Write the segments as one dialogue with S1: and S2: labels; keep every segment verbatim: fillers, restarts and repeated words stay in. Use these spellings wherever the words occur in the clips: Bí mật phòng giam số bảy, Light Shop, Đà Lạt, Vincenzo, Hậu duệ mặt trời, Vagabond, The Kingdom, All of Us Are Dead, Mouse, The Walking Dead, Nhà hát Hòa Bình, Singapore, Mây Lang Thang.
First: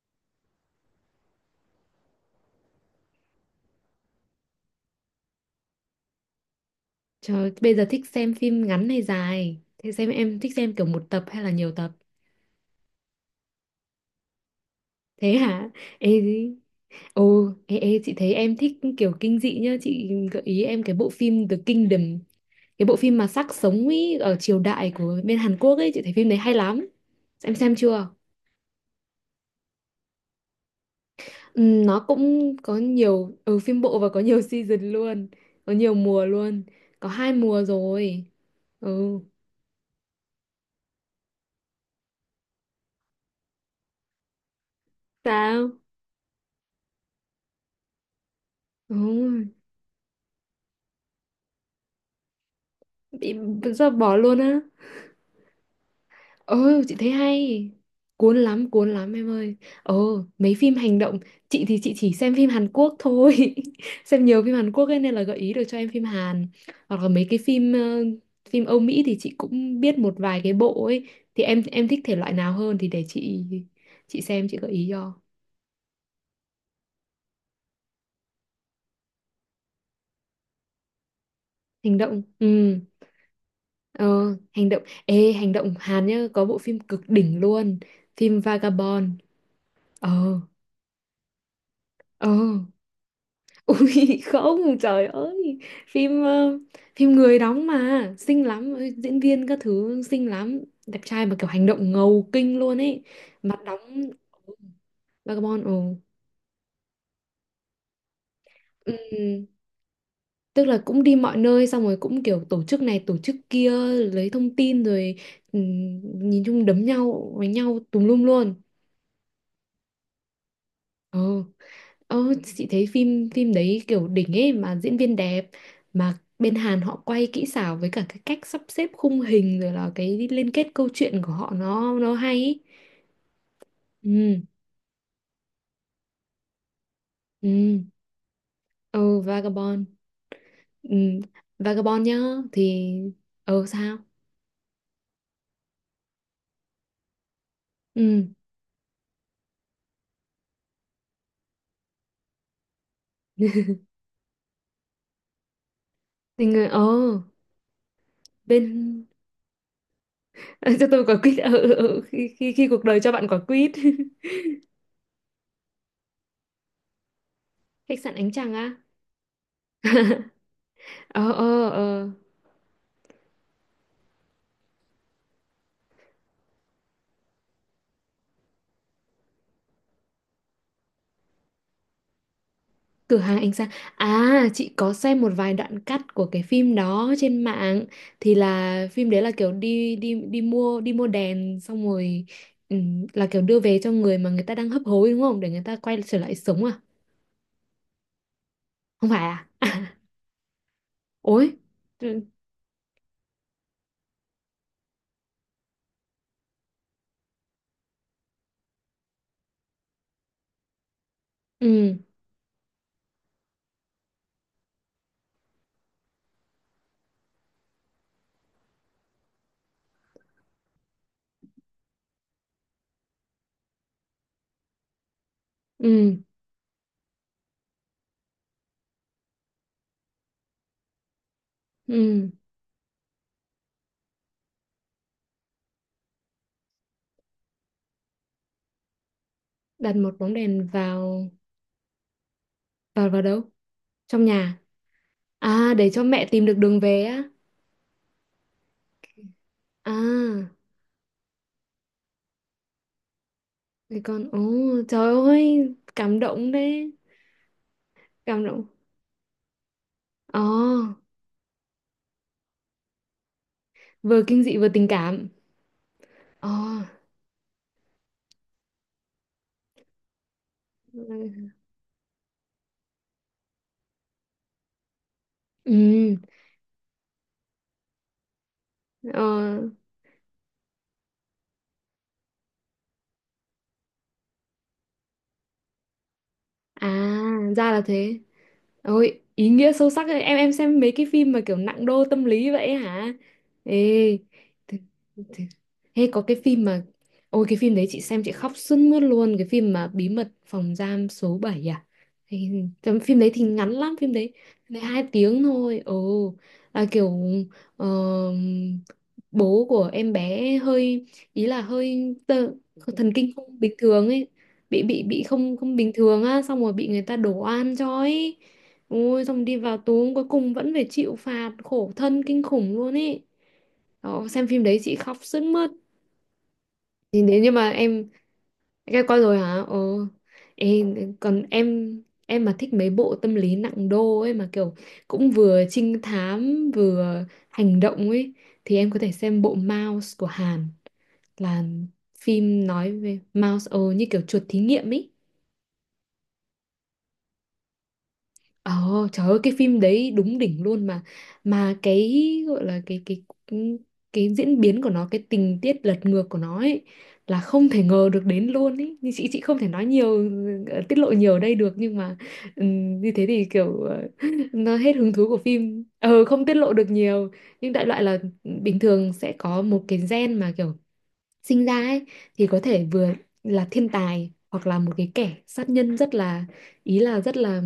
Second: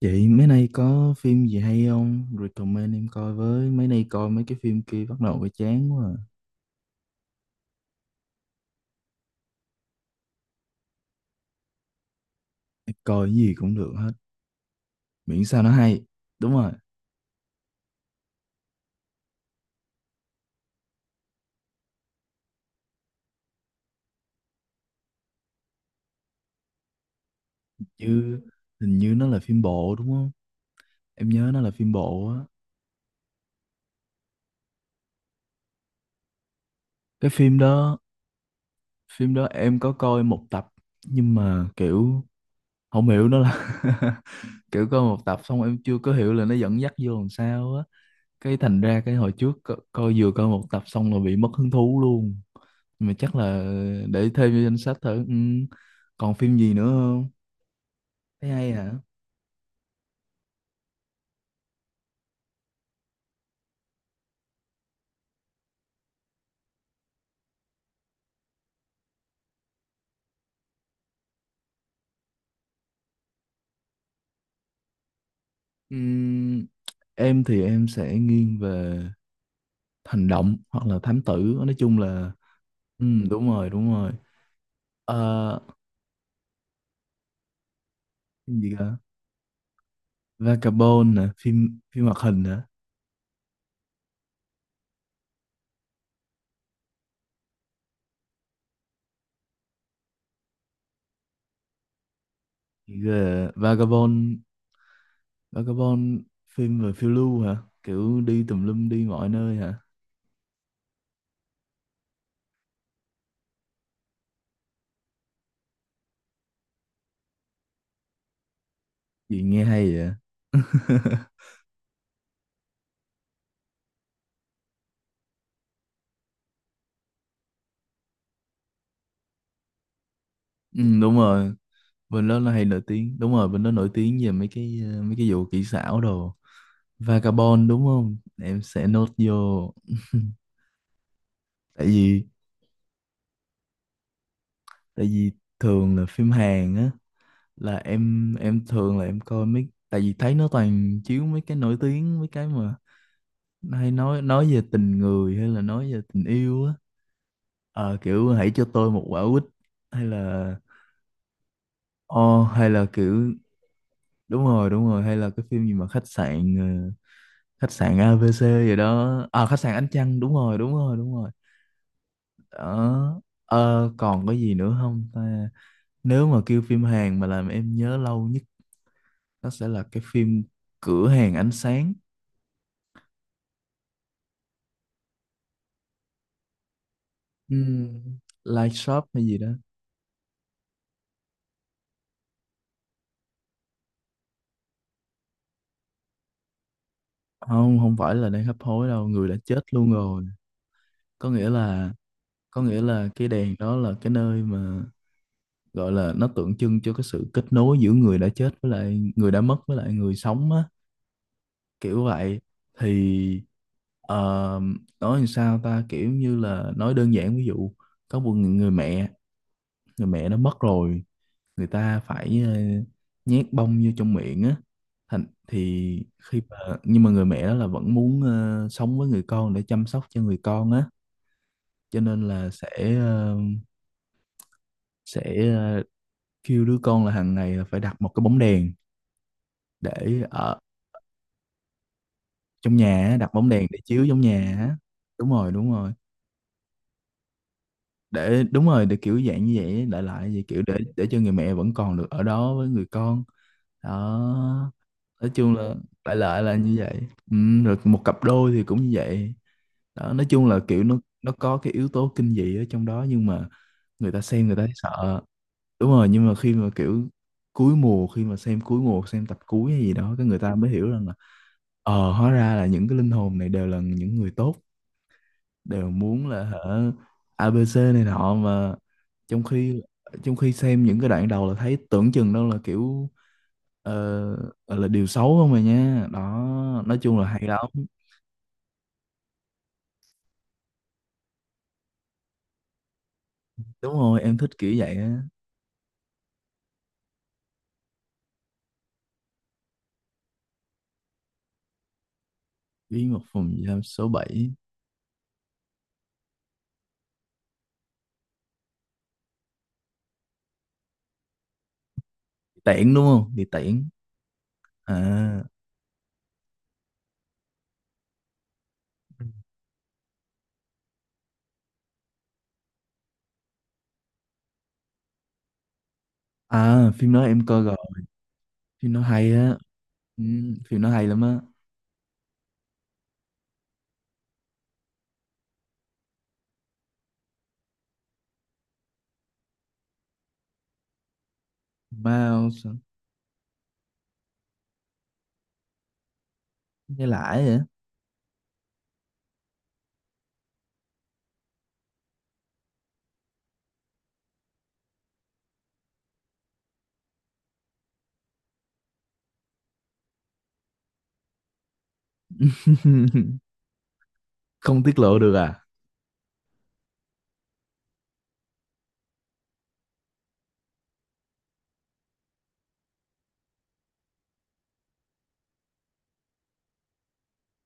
S1: Chị mấy nay có phim gì hay không? Recommend em coi với. Mấy nay coi mấy cái phim kia bắt đầu bị chán quá. À.
S2: Trời, bây giờ thích xem phim ngắn hay dài? Thế xem em thích xem kiểu một tập hay là nhiều tập?
S1: Em coi cái gì cũng được hết.
S2: Thế
S1: Miễn sao
S2: hả?
S1: nó hay.
S2: Ê,
S1: Đúng
S2: gì?
S1: rồi.
S2: ồ, ê, ê, chị thấy em thích kiểu kinh dị nhá. Chị gợi ý em cái bộ phim The Kingdom. Cái bộ phim mà xác sống ý, ở triều đại của bên Hàn Quốc ấy. Chị thấy phim đấy hay lắm. Em xem chưa?
S1: Như Hình như nó là phim bộ đúng không? Em nhớ nó
S2: Ừ,
S1: là phim
S2: nó
S1: bộ á.
S2: cũng có nhiều, ừ, phim bộ và có nhiều season luôn. Có nhiều mùa luôn. Có
S1: Cái
S2: hai
S1: phim
S2: mùa
S1: đó,
S2: rồi. Ừ,
S1: phim đó em có coi một tập, nhưng mà kiểu không hiểu nó là kiểu coi một tập xong em
S2: sao?
S1: chưa có hiểu là nó dẫn dắt vô làm sao á. cái thành ra cái hồi
S2: Ừ,
S1: trước co coi vừa coi một tập xong là bị mất hứng thú luôn. Nhưng mà
S2: bị
S1: chắc là
S2: do bỏ
S1: để
S2: luôn
S1: thêm
S2: á.
S1: vô danh sách thử, ừ. Còn phim gì
S2: Ừ,
S1: nữa
S2: chị thấy
S1: không?
S2: hay. Cuốn
S1: Thấy
S2: lắm,
S1: hay hả?
S2: cuốn lắm em ơi. Ồ, mấy phim hành động. Chị thì chị chỉ xem phim Hàn Quốc thôi xem nhiều phim Hàn Quốc ấy nên là gợi ý được cho em phim Hàn. Hoặc là mấy cái phim ờ, phim Âu Mỹ thì chị cũng biết một vài cái bộ ấy. Thì em em thích thể loại nào hơn? Thì để chị chị xem chị gợi ý cho.
S1: Ừ. em thì em sẽ nghiêng về hành động hoặc là thám tử, nói chung
S2: Hành động,
S1: là
S2: ừ.
S1: ừ, đúng rồi đúng
S2: Ờ,
S1: rồi.
S2: hành động. Ê, hành
S1: Ờ,
S2: động Hàn nhá. Có bộ phim cực đỉnh luôn. Phim
S1: phim gì cả.
S2: Vagabond. Ờ.
S1: Vagabond nè, phim phim hoạt
S2: Ờ.
S1: hình hả?
S2: Ui không, trời ơi, phim ờ, phim người đóng mà xinh lắm, ôi, diễn viên các thứ xinh lắm, đẹp trai mà kiểu hành động ngầu kinh luôn
S1: Gì
S2: ấy.
S1: ghê à?
S2: Mặt đóng
S1: Vagabond.
S2: Vagabond, ồ.
S1: Vagabond phim về phiêu lưu hả? Kiểu đi tùm lum đi mọi
S2: Ừm,
S1: nơi hả?
S2: tức là cũng đi mọi nơi xong rồi cũng kiểu tổ chức này tổ chức kia, lấy thông tin rồi, ừm, nhìn chung đấm nhau với nhau tùm lum luôn.
S1: Gì nghe hay vậy.
S2: Ờ. Ờ, chị thấy phim phim đấy kiểu đỉnh ấy, mà diễn viên đẹp, mà bên Hàn họ quay kỹ xảo với cả cái cách sắp xếp khung hình rồi là cái liên kết
S1: Ừ,
S2: câu
S1: đúng
S2: chuyện của họ
S1: rồi,
S2: nó nó
S1: bên
S2: hay
S1: đó là
S2: ý.
S1: hay nổi tiếng, đúng rồi, bên đó nổi tiếng về
S2: Ừ.
S1: mấy cái ờ, mấy cái vụ kỹ xảo đồ. Vagabond
S2: Ừ.
S1: đúng không? Em sẽ nốt
S2: Ờ
S1: vô.
S2: Vagabond, ừ,
S1: tại
S2: Vagabond nhá.
S1: vì
S2: Thì ờ sao?
S1: tại vì thường là phim Hàn á, là
S2: Ừ.
S1: em em thường là em coi mấy, tại vì thấy nó toàn chiếu mấy cái nổi tiếng, mấy cái mà nó hay nói nói về tình người hay là nói về tình
S2: Thì
S1: yêu
S2: người
S1: á.
S2: ờ
S1: Ờ, kiểu hãy cho tôi một
S2: bên.
S1: quả quýt, hay là
S2: Cho tôi quả quýt, ờ, ờ, ờ, khi,
S1: o
S2: khi khi
S1: hay
S2: cuộc
S1: là
S2: đời cho bạn
S1: kiểu
S2: quả quýt.
S1: đúng rồi đúng rồi, hay là cái phim gì mà khách sạn ờ, khách sạn
S2: Khách sạn ánh trăng
S1: a bê xê gì
S2: á.
S1: đó, à khách sạn Ánh Trăng đúng rồi đúng rồi đúng rồi
S2: ờ ờ ờ
S1: đó. Ờ, còn có gì nữa không ta. Nếu mà kêu phim Hàn mà làm em nhớ lâu nhất, nó sẽ là cái phim Cửa hàng ánh sáng.
S2: Cửa hàng ánh sáng. À, chị có xem một vài đoạn cắt của cái phim đó trên mạng,
S1: Ừm,
S2: thì
S1: Light
S2: là
S1: Shop
S2: phim đấy
S1: hay
S2: là
S1: gì đó.
S2: kiểu đi đi đi mua đi mua đèn xong rồi ừm, là kiểu đưa về cho người mà người ta đang hấp hối đúng không? Để người ta quay trở lại sống à?
S1: Không, không phải là đang hấp hối đâu,
S2: Không phải
S1: người đã
S2: à?
S1: chết luôn
S2: À,
S1: rồi. có nghĩa
S2: ối.
S1: là
S2: Ừ,
S1: có nghĩa là cái đèn đó là cái nơi mà gọi là, nó tượng trưng cho cái sự kết nối giữa người đã chết với lại người đã mất với lại người sống á,
S2: ừ,
S1: kiểu vậy. Thì ờ, nói làm sao ta, kiểu như là nói đơn giản, ví dụ có một người, người mẹ, người mẹ nó mất rồi, người ta phải ờ, nhét bông vô trong miệng á. Thành thì
S2: ừ.
S1: khi mà Nhưng mà người mẹ đó là vẫn muốn ờ, sống với người con để chăm sóc cho người con á, cho nên
S2: Ừ.
S1: là sẽ ờ, sẽ ờ, kêu đứa con là hàng ngày là phải đặt một cái bóng đèn
S2: Đặt một
S1: để
S2: bóng
S1: ở
S2: đèn vào.
S1: trong nhà
S2: vào
S1: á,
S2: vào
S1: đặt bóng
S2: đâu?
S1: đèn để chiếu trong
S2: Trong
S1: nhà
S2: nhà.
S1: á. Đúng rồi đúng
S2: À, để
S1: rồi,
S2: cho mẹ tìm được đường về á.
S1: để đúng rồi, để kiểu dạng như vậy,
S2: À,
S1: đại loại vậy, kiểu để để cho người mẹ vẫn còn được ở đó với người con, đó.
S2: thì con. Ồ, trời
S1: Nói chung
S2: ơi,
S1: là đại
S2: cảm
S1: loại
S2: động
S1: là như
S2: đấy.
S1: vậy, ừ, rồi một cặp
S2: Cảm
S1: đôi thì
S2: động.
S1: cũng như vậy đó. Nói
S2: Ồ.
S1: chung là kiểu nó nó có cái yếu tố kinh dị ở trong đó nhưng mà người ta
S2: Vừa kinh
S1: xem người
S2: dị
S1: ta
S2: vừa
S1: thấy
S2: tình
S1: sợ,
S2: cảm.
S1: đúng rồi. Nhưng mà
S2: Ồ.
S1: khi mà kiểu cuối mùa khi mà xem cuối mùa, xem tập cuối hay gì đó, cái người ta mới hiểu rằng là ờ hóa ra là những cái linh hồn này đều là những người tốt, đều
S2: Ừ.
S1: muốn là hả, a bê xê này nọ mà.
S2: Ờ.
S1: Trong khi trong khi xem những cái đoạn đầu là thấy tưởng chừng đâu là kiểu ờ, gọi là điều xấu không mà nha, đó.
S2: À,
S1: Nói chung là hay lắm.
S2: ra là thế. Ôi, ý nghĩa sâu sắc ấy. Em em xem mấy cái phim mà kiểu nặng đô tâm lý vậy hả? Ê,
S1: Đúng rồi, em thích kiểu
S2: th-
S1: vậy á.
S2: th- hay có cái phim mà, ôi cái phim đấy chị xem chị khóc sướt mướt luôn. Cái phim mà Bí mật phòng giam số bảy à? Hay- trong
S1: Bí
S2: phim
S1: mật
S2: đấy thì
S1: phòng
S2: ngắn
S1: giam
S2: lắm,
S1: số
S2: phim đấy,
S1: bảy,
S2: phim đấy hai tiếng thôi. Ồ, là kiểu ờ, bố của em bé hơi, ý là hơi tơ,
S1: tiễn đúng
S2: thần
S1: không,
S2: kinh
S1: thì
S2: không bình
S1: tiễn
S2: thường ấy, bị
S1: à.
S2: bị bị không không bình thường á, xong rồi bị người ta đổ oan cho ấy,
S1: Ừ.
S2: ôi xong đi vào tù cuối cùng vẫn phải chịu phạt, khổ thân kinh khủng luôn ấy. Đó, xem phim đấy chị khóc sướt mướt.
S1: À, phim đó
S2: Thì nếu
S1: em
S2: như
S1: coi
S2: mà
S1: rồi,
S2: em
S1: phim nó
S2: em coi
S1: hay
S2: rồi
S1: á,
S2: hả? Ờ.
S1: ừ, phim
S2: Ê,
S1: nó hay lắm á.
S2: còn em em mà thích mấy bộ tâm lý nặng đô ấy mà kiểu cũng vừa trinh thám vừa hành động ấy, thì em có thể xem bộ Mouse của Hàn, là
S1: Wow
S2: phim
S1: sao
S2: nói về Mouse, ờ như kiểu chuột thí nghiệm ấy.
S1: nghe lãi vậy.
S2: Ờ, trời ơi cái phim đấy đúng đỉnh luôn. mà mà cái gọi là cái cái ừ, cái diễn biến của nó, cái tình tiết lật ngược của nó ấy, là không thể ngờ được đến luôn ấy. Nhưng chị chị không thể nói nhiều, ờ, tiết lộ nhiều ở đây được, nhưng mà ừm, như thế thì kiểu ờ, nó
S1: Không
S2: hết
S1: tiết
S2: hứng
S1: lộ
S2: thú
S1: được
S2: của
S1: à.
S2: phim, ờ không tiết lộ được nhiều. Nhưng đại loại là bình thường sẽ có một cái gen mà kiểu sinh ra ấy, thì có thể vừa là thiên tài hoặc là một cái kẻ sát nhân rất là, ý là rất là,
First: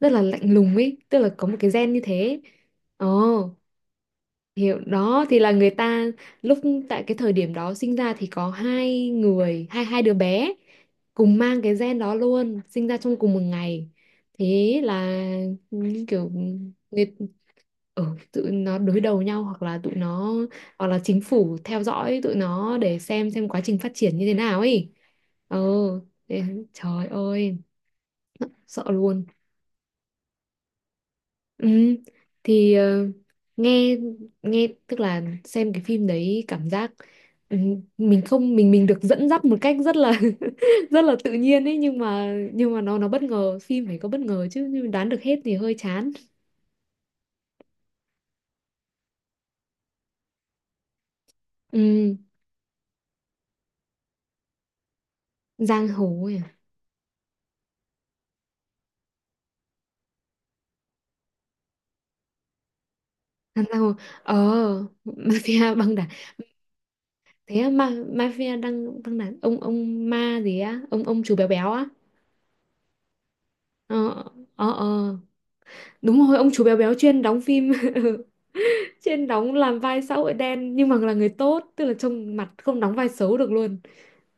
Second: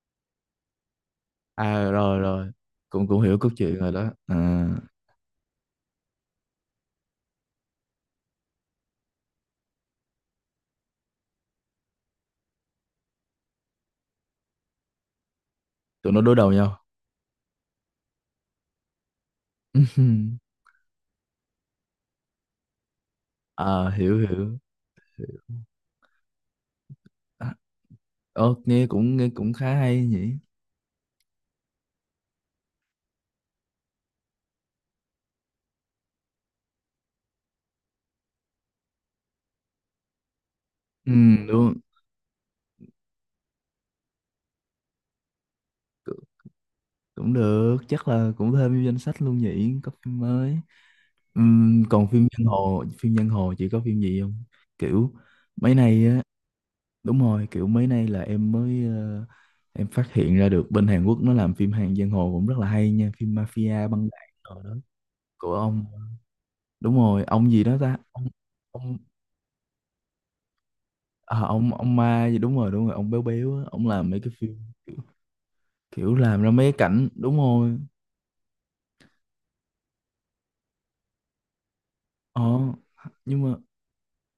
S2: rất là lạnh lùng ấy, tức là có một cái
S1: À
S2: gen như
S1: rồi
S2: thế.
S1: rồi, cũng cũng hiểu cốt
S2: Ồ,
S1: truyện rồi đó à.
S2: hiểu đó, thì là người ta lúc, tại cái thời điểm đó sinh ra thì có hai người, hai hai đứa bé cùng mang cái gen đó luôn, sinh ra trong cùng một ngày. Thế là, ừ,
S1: Tụi nó
S2: kiểu
S1: đối đầu nhau.
S2: người, ừ, tụi nó đối đầu nhau, hoặc là tụi nó, hoặc là chính phủ theo dõi tụi nó để xem xem quá trình
S1: Ờ,
S2: phát triển
S1: hiểu
S2: như thế
S1: hiểu.
S2: nào ấy. Ừ. thế- Trời
S1: À,
S2: ơi,
S1: ờ,
S2: sợ
S1: nghe cũng
S2: luôn.
S1: nghe cũng khá hay nhỉ.
S2: ừ, thì ờ, nghe, nghe tức là xem cái phim đấy cảm giác ừ, mình không, mình mình được dẫn dắt một cách rất là rất
S1: Ừ,
S2: là tự nhiên
S1: luôn
S2: ấy, nhưng mà nhưng mà nó nó bất ngờ, phim phải có bất ngờ chứ, nhưng mà đoán được hết thì hơi chán.
S1: cũng, cũng được, chắc là cũng thêm vô danh sách luôn nhỉ, có phim mới. Ừm, còn
S2: Ừ,
S1: phim giang hồ, phim giang hồ chị có phim gì không? Kiểu mấy
S2: giang
S1: nay á,
S2: hồ ấy à?
S1: đúng rồi, kiểu mấy nay là em mới ờ, em phát hiện ra được bên Hàn Quốc nó làm phim hàng giang hồ cũng rất là hay nha, phim
S2: À, giang
S1: mafia
S2: hồ,
S1: băng đảng
S2: ờ.
S1: rồi đó của
S2: Mafia
S1: ông.
S2: băng đảng.
S1: Đúng rồi, ông
S2: Thế
S1: gì
S2: á,
S1: đó
S2: ma
S1: ta? Ông
S2: mafia
S1: ông
S2: đang đang là ông ông ma gì á, ông ông chú
S1: à,
S2: béo béo
S1: ông
S2: á.
S1: ông ma gì đúng rồi, đúng rồi, ông béo béo á, ông làm
S2: Ờ,
S1: mấy cái phim,
S2: ờ, ờ.
S1: kiểu
S2: Đúng rồi,
S1: làm
S2: ông
S1: ra
S2: chú
S1: mấy cái
S2: béo béo
S1: cảnh
S2: chuyên
S1: đúng
S2: đóng phim
S1: rồi.
S2: chuyên đóng làm vai xã hội đen nhưng mà là người tốt, tức là trông
S1: ờ
S2: mặt không đóng vai xấu
S1: nhưng
S2: được
S1: mà
S2: luôn.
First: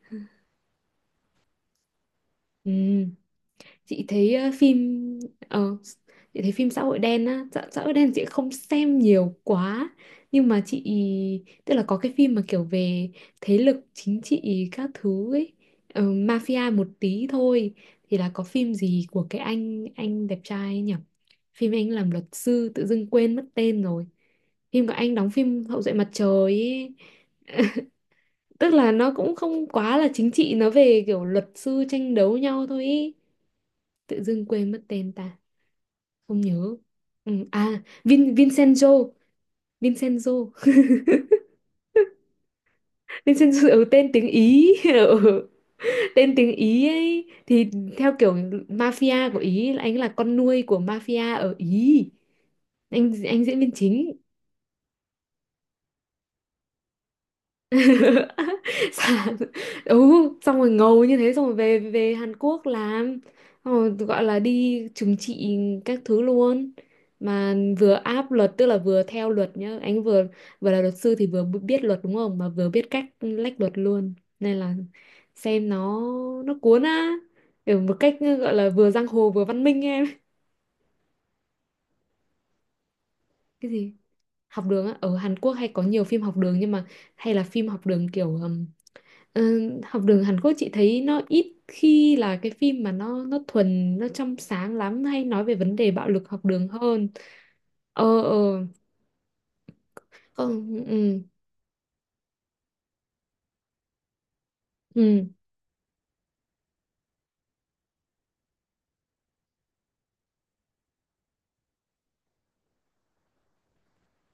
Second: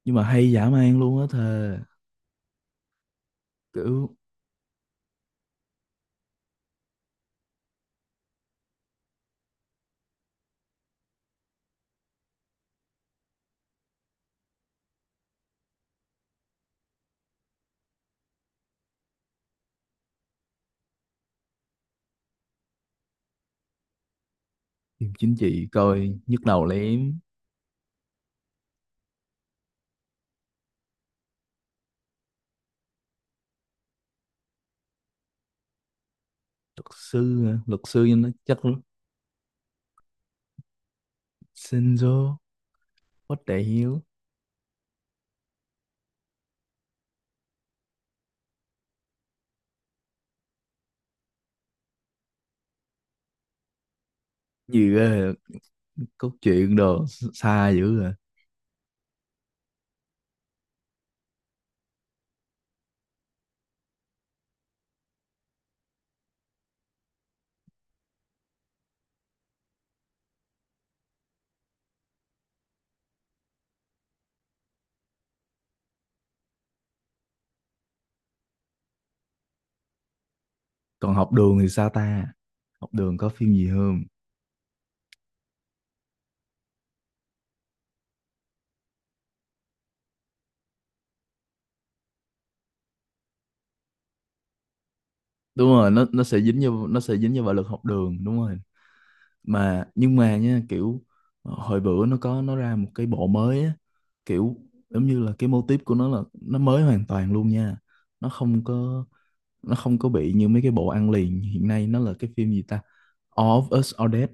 S1: nhưng mà hay dã man luôn á thề.
S2: Ừm. Chị
S1: Kiểu
S2: thấy ờ, phim ờ, chị thấy phim xã hội đen á, xã, xã hội đen chị không xem nhiều quá, nhưng mà chị, tức là có cái phim mà kiểu về thế lực chính trị các thứ ấy, ờ, mafia một tí thôi, thì là có phim gì của cái anh, anh đẹp trai ấy nhỉ? Phim anh làm luật sư tự dưng quên mất tên rồi. Phim của
S1: phim
S2: anh đóng,
S1: chính
S2: phim
S1: trị
S2: Hậu duệ mặt
S1: coi nhức
S2: trời
S1: đầu
S2: ấy.
S1: lắm.
S2: Tức là nó cũng không quá là chính trị, nó về kiểu luật sư tranh đấu nhau thôi ý. Tự dưng quên mất tên ta, không nhớ.
S1: Luật
S2: Ừ,
S1: sư hả? Luật
S2: à
S1: sư cho nó
S2: Vin
S1: chắc lắm.
S2: Vincenzo, Vincenzo.
S1: Shinzo. What the
S2: Vincenzo, ừ,
S1: hell?
S2: tên tiếng Ý. Ừ, tên tiếng Ý ấy, thì theo kiểu mafia của Ý, là anh là con nuôi của mafia ở Ý, anh anh diễn viên chính.
S1: Gì ghê vậy? Cốt truyện đồ xa dữ rồi.
S2: Sàn. Ừ, xong rồi ngầu như thế xong rồi về về Hàn Quốc làm, xong rồi gọi là đi trừng trị các thứ luôn, mà vừa áp luật, tức là vừa theo luật nhá, anh vừa vừa là luật sư thì vừa biết luật đúng không, mà vừa biết cách lách luật luôn, nên là xem nó nó cuốn á, kiểu một cách gọi là vừa giang hồ vừa văn minh em.
S1: Còn học đường thì sao ta, học đường có phim gì
S2: Cái gì?
S1: không?
S2: Học đường á, ở Hàn Quốc hay có nhiều phim học đường nhưng mà hay là phim học đường kiểu, ờ, học đường Hàn Quốc chị thấy nó ít khi là cái phim mà nó nó thuần, nó trong sáng lắm, hay nói về
S1: Đúng
S2: vấn
S1: rồi,
S2: đề
S1: nó
S2: bạo
S1: nó
S2: lực
S1: sẽ
S2: học
S1: dính
S2: đường
S1: vô nó
S2: hơn.
S1: sẽ dính vô bạo lực học
S2: Ờ,
S1: đường đúng rồi.
S2: ờ.
S1: Mà nhưng mà nha,
S2: Còn,
S1: kiểu
S2: ừ,
S1: ờ, hồi bữa nó có nó ra một cái bộ mới á, kiểu giống như
S2: ừ.
S1: là cái mô típ của nó là nó mới hoàn toàn luôn nha. Nó không có nó không có bị như mấy cái bộ ăn liền hiện nay, nó là cái phim gì ta. All of Us Are Dead.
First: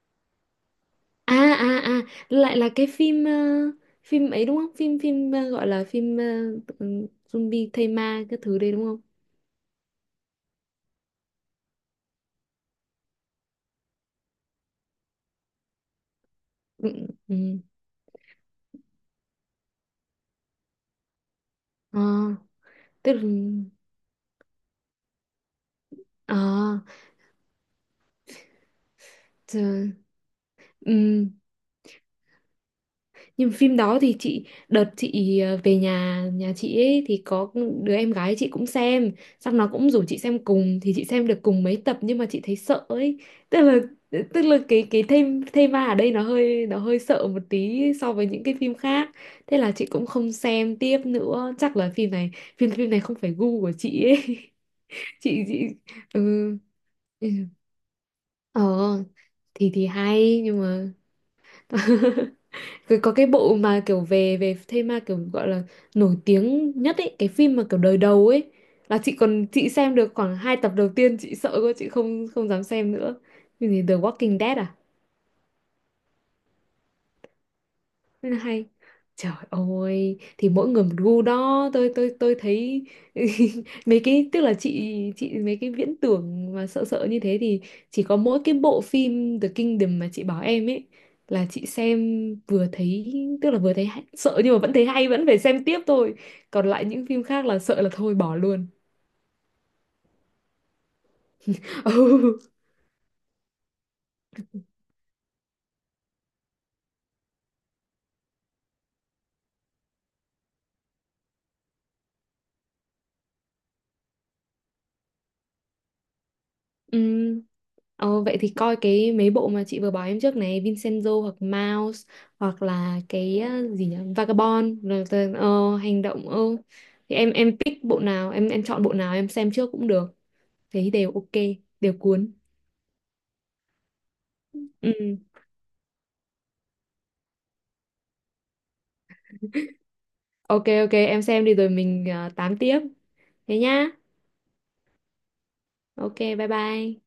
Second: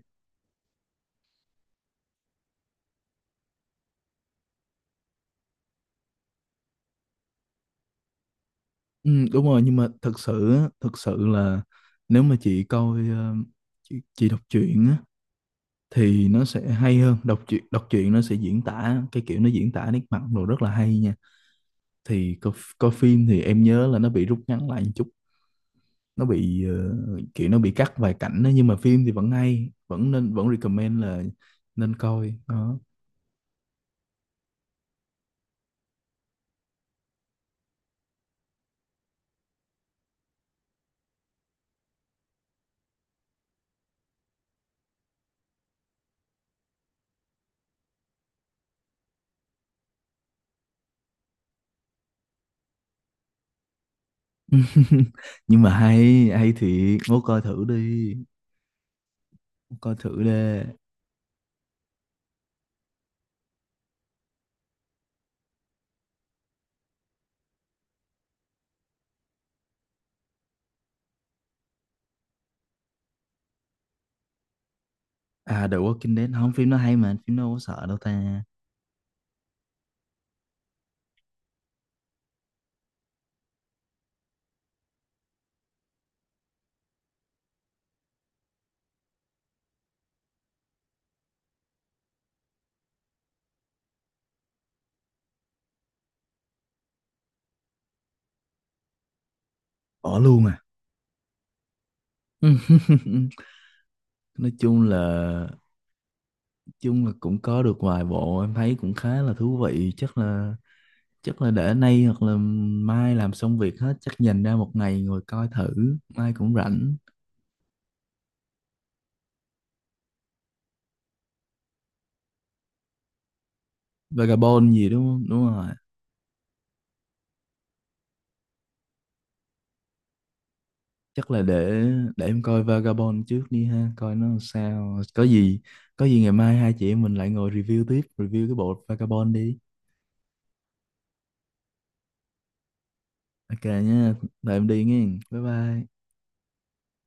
S2: À, à, à, lại là cái phim ờ, phim ấy đúng không, phim phim ờ, gọi là phim ờ, ừ, zombie thây ma cái thứ đấy đúng không?
S1: Ừ, đúng rồi, nhưng mà thật sự á, thật sự là nếu mà chị coi ờ, chị, chị đọc truyện á, thì nó sẽ
S2: Ừ,
S1: hay hơn đọc
S2: ừ.
S1: truyện. Đọc truyện nó sẽ diễn tả cái kiểu nó diễn tả nét mặt đồ rất là hay nha.
S2: Ờ,
S1: Thì coi, coi,
S2: tức
S1: phim
S2: là
S1: thì em nhớ là nó bị rút ngắn lại một chút, nó
S2: ờ,
S1: bị ờ, kiểu nó bị cắt vài cảnh đó, nhưng mà phim thì vẫn hay,
S2: trời,
S1: vẫn nên, vẫn recommend là
S2: ừ.
S1: nên coi đó.
S2: Nhưng phim đó thì chị đợt chị ờ, về nhà, nhà chị ấy, thì có đứa em gái chị cũng xem, xong nó cũng rủ chị xem cùng, thì chị xem được cùng mấy tập nhưng mà chị thấy sợ ấy. Tức là, tức là cái cái thema, thema ở đây nó hơi, nó hơi sợ một tí so với những cái phim khác. Thế là chị cũng không xem tiếp nữa. Chắc là phim này, phim phim này không phải gu của chị ấy. Chị, chị
S1: Nhưng mà hay
S2: ừ.
S1: hay thì ngố
S2: Ừ.
S1: coi thử đi,
S2: Ờ, thì thì
S1: coi thử đi.
S2: hay nhưng mà rồi có cái bộ mà kiểu về về thế kiểu gọi là nổi tiếng nhất ấy, cái phim mà kiểu đời đầu ấy, là chị còn chị xem được khoảng hai tập đầu tiên, chị sợ quá, chị không không dám xem nữa. Cái gì, The Walking Dead à?
S1: À The Walking Dead không, phim nó hay mà, phim nó đâu có sợ đâu
S2: Thế là
S1: ta.
S2: hay, trời ơi thì mỗi người một gu đó, tôi tôi tôi thấy mấy cái, tức là chị chị mấy cái viễn tưởng mà sợ, sợ như thế thì chỉ có mỗi cái bộ phim The Kingdom mà chị bảo em ấy, là chị xem, vừa thấy, tức là vừa thấy hay- sợ nhưng mà vẫn thấy hay, vẫn phải xem tiếp thôi, còn lại những phim khác là sợ là thôi bỏ luôn.
S1: Bỏ luôn à. nói chung là chung là cũng có được vài bộ em thấy cũng khá là thú vị, chắc là chắc là để nay hoặc là mai làm xong việc hết, chắc dành ra một ngày ngồi coi thử, mai cũng rảnh.
S2: Ừ. Ờ, vậy thì coi cái mấy bộ mà chị vừa bảo em trước này, Vincenzo hoặc Mouse, hoặc là cái ờ, gì nhỉ,
S1: Vagabond
S2: Vagabond,
S1: gì
S2: rồi
S1: đúng không?
S2: tờ-
S1: Đúng rồi.
S2: ờ, hành động ờ. Thì em em pick bộ nào, em em chọn bộ nào em xem trước cũng được, thấy đều
S1: Chắc
S2: ok,
S1: là để
S2: đều
S1: để
S2: cuốn.
S1: em coi Vagabond trước đi ha, coi nó sao.
S2: Ừ.
S1: Có gì có gì ngày mai hai chị em mình lại ngồi review tiếp, review cái bộ Vagabond đi.
S2: Ok, ok, em xem đi rồi mình ờ, tám tiếp thế
S1: Ok
S2: nhá.
S1: nhá. Tụi em đi nghe. Bye bye.
S2: Ok, bye bye.